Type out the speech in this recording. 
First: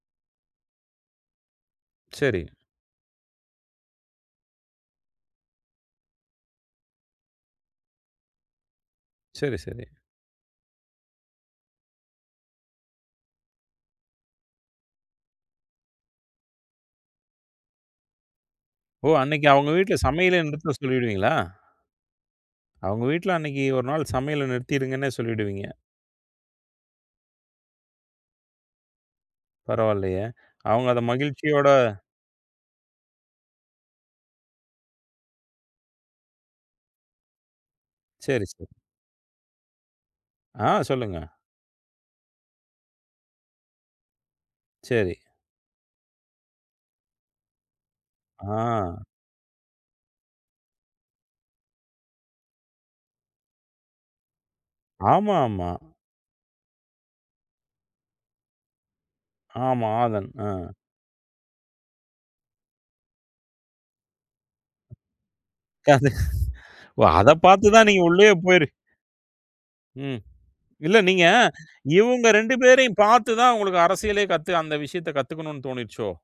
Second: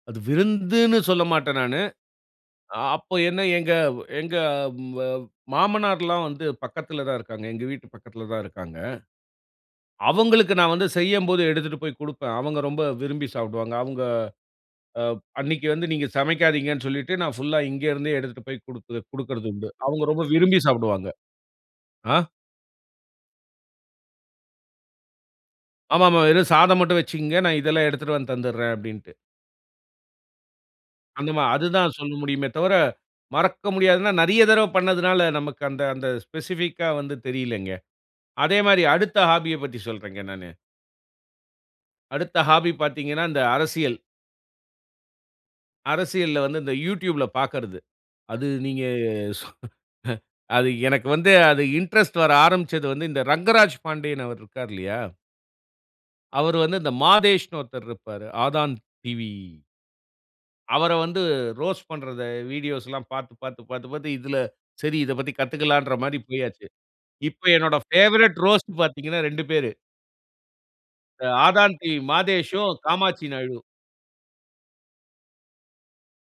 அது விருந்துனு சொல்லமாட்டேன் நானு. சரி. அப்போ என்ன எங்க, எங்க மாமனார்லாம் வந்து பக்கத்தில தான் இருக்காங்க. எங்க வீட்டு பக்கத்தில தான் இருக்காங்க. சரி, சரி. அவங்களுக்கு நான் வந்து செய்யும்போது எடுத்துட்டு போய் குடுப்பேன். அவங்க ரொம்ப விரும்பி சாப்பிடுவாங்க. அவங்க அ அன்னைக்கு வந்து, "நீங்க சமைக்காதீங்கனு சொல்லிட்டு" நான் புல்லா இங்க இருந்தே எடுத்துட்டு போய் குடுக்க ஓ! அன்னைக்கு குடுக்கறதுண்டு. அவங்க வீட்ல அவங்க ரொம்ப சமையலே விரும்பி நிறுத்த சாப்பிடுவாங்க. சொல்லிருவீங்களா? ஆ. அவங்க வீட்ல அன்னைக்கு "ஒரு நாள் சமையல நிறுத்திடுங்கனே" சொல்லிடுவீங்க. ஆமாமா. "வெறும் சாதம் மட்டும் வெச்சுக்கங்க. நான் இதெல்லாம் எடுத்துட்டு வந்து தந்துட்றேன்" அப்படின்டு. பரவாயில்லையே, அவங்க அத அந்த மா மகிழ்ச்சியோட அது தான் சொல்ல முடியுமே தவர, மறக்க முடியாதுனா நெறைய தடவ பண்ணியதனால நமக்கு அந்த, அந்த ஸ்பெசிபிக்கா வந்து தெரியலங்க. சரி, அதே சரி. மாரி அடுத்த ஹாபிய பத்தி சொல்றேங்க நானு. ஆ, சொல்லுங்க. அடுத்த ஹாபி பார்த்தீங்கனா, இந்த அரசியல். சரி. அரசியல்ல வந்து இந்த Youtube ல பாக்கர்ரது. அது நீங்க ஆ. அது எனக்கு வந்து, அது இன்ட்ரெஸ்ட் வர ஆரம்பிச்சது வந்து, இந்த ரங்கராஜ் பாண்டியன் அவர் இருக்கார் இல்லையா? ஆமா, ஆமா. அவர் வந்து இந்த மாதேஷ்னு ஒருத்தர் இருப்பாரு. ஆதான் டிவி. ஆமா, ஆதன். ஆ. அவர வந்து ரோஸ்ட் பண்றத வீடியோஸ்லாம் பார்த்து, பார்த்து, பார்த்து, பார்த்து இதில சரி இத பத்தி கத்துக்கலாங்கிற அது மாரி போய்யாச்சு. ஓ! இப்ப பார்த்து என்னுடைய தான் நீங்க உள்ளயே பேவரைட் போயிரு ரோஸ்ட் பார்த்தீங்கனா 2 பேரு. ம். இல்ல, நீங்க இந்த ஆதான் டிவி இவங்க 2 மாதேஷும், பேரையும் காமாட்சி பார்த்து தான் நாயுடும். உங்களுக்கு அரசியலே கத்துக அந்த விஷயத்த கத்துக்கணும்னு தோணுச்சோ.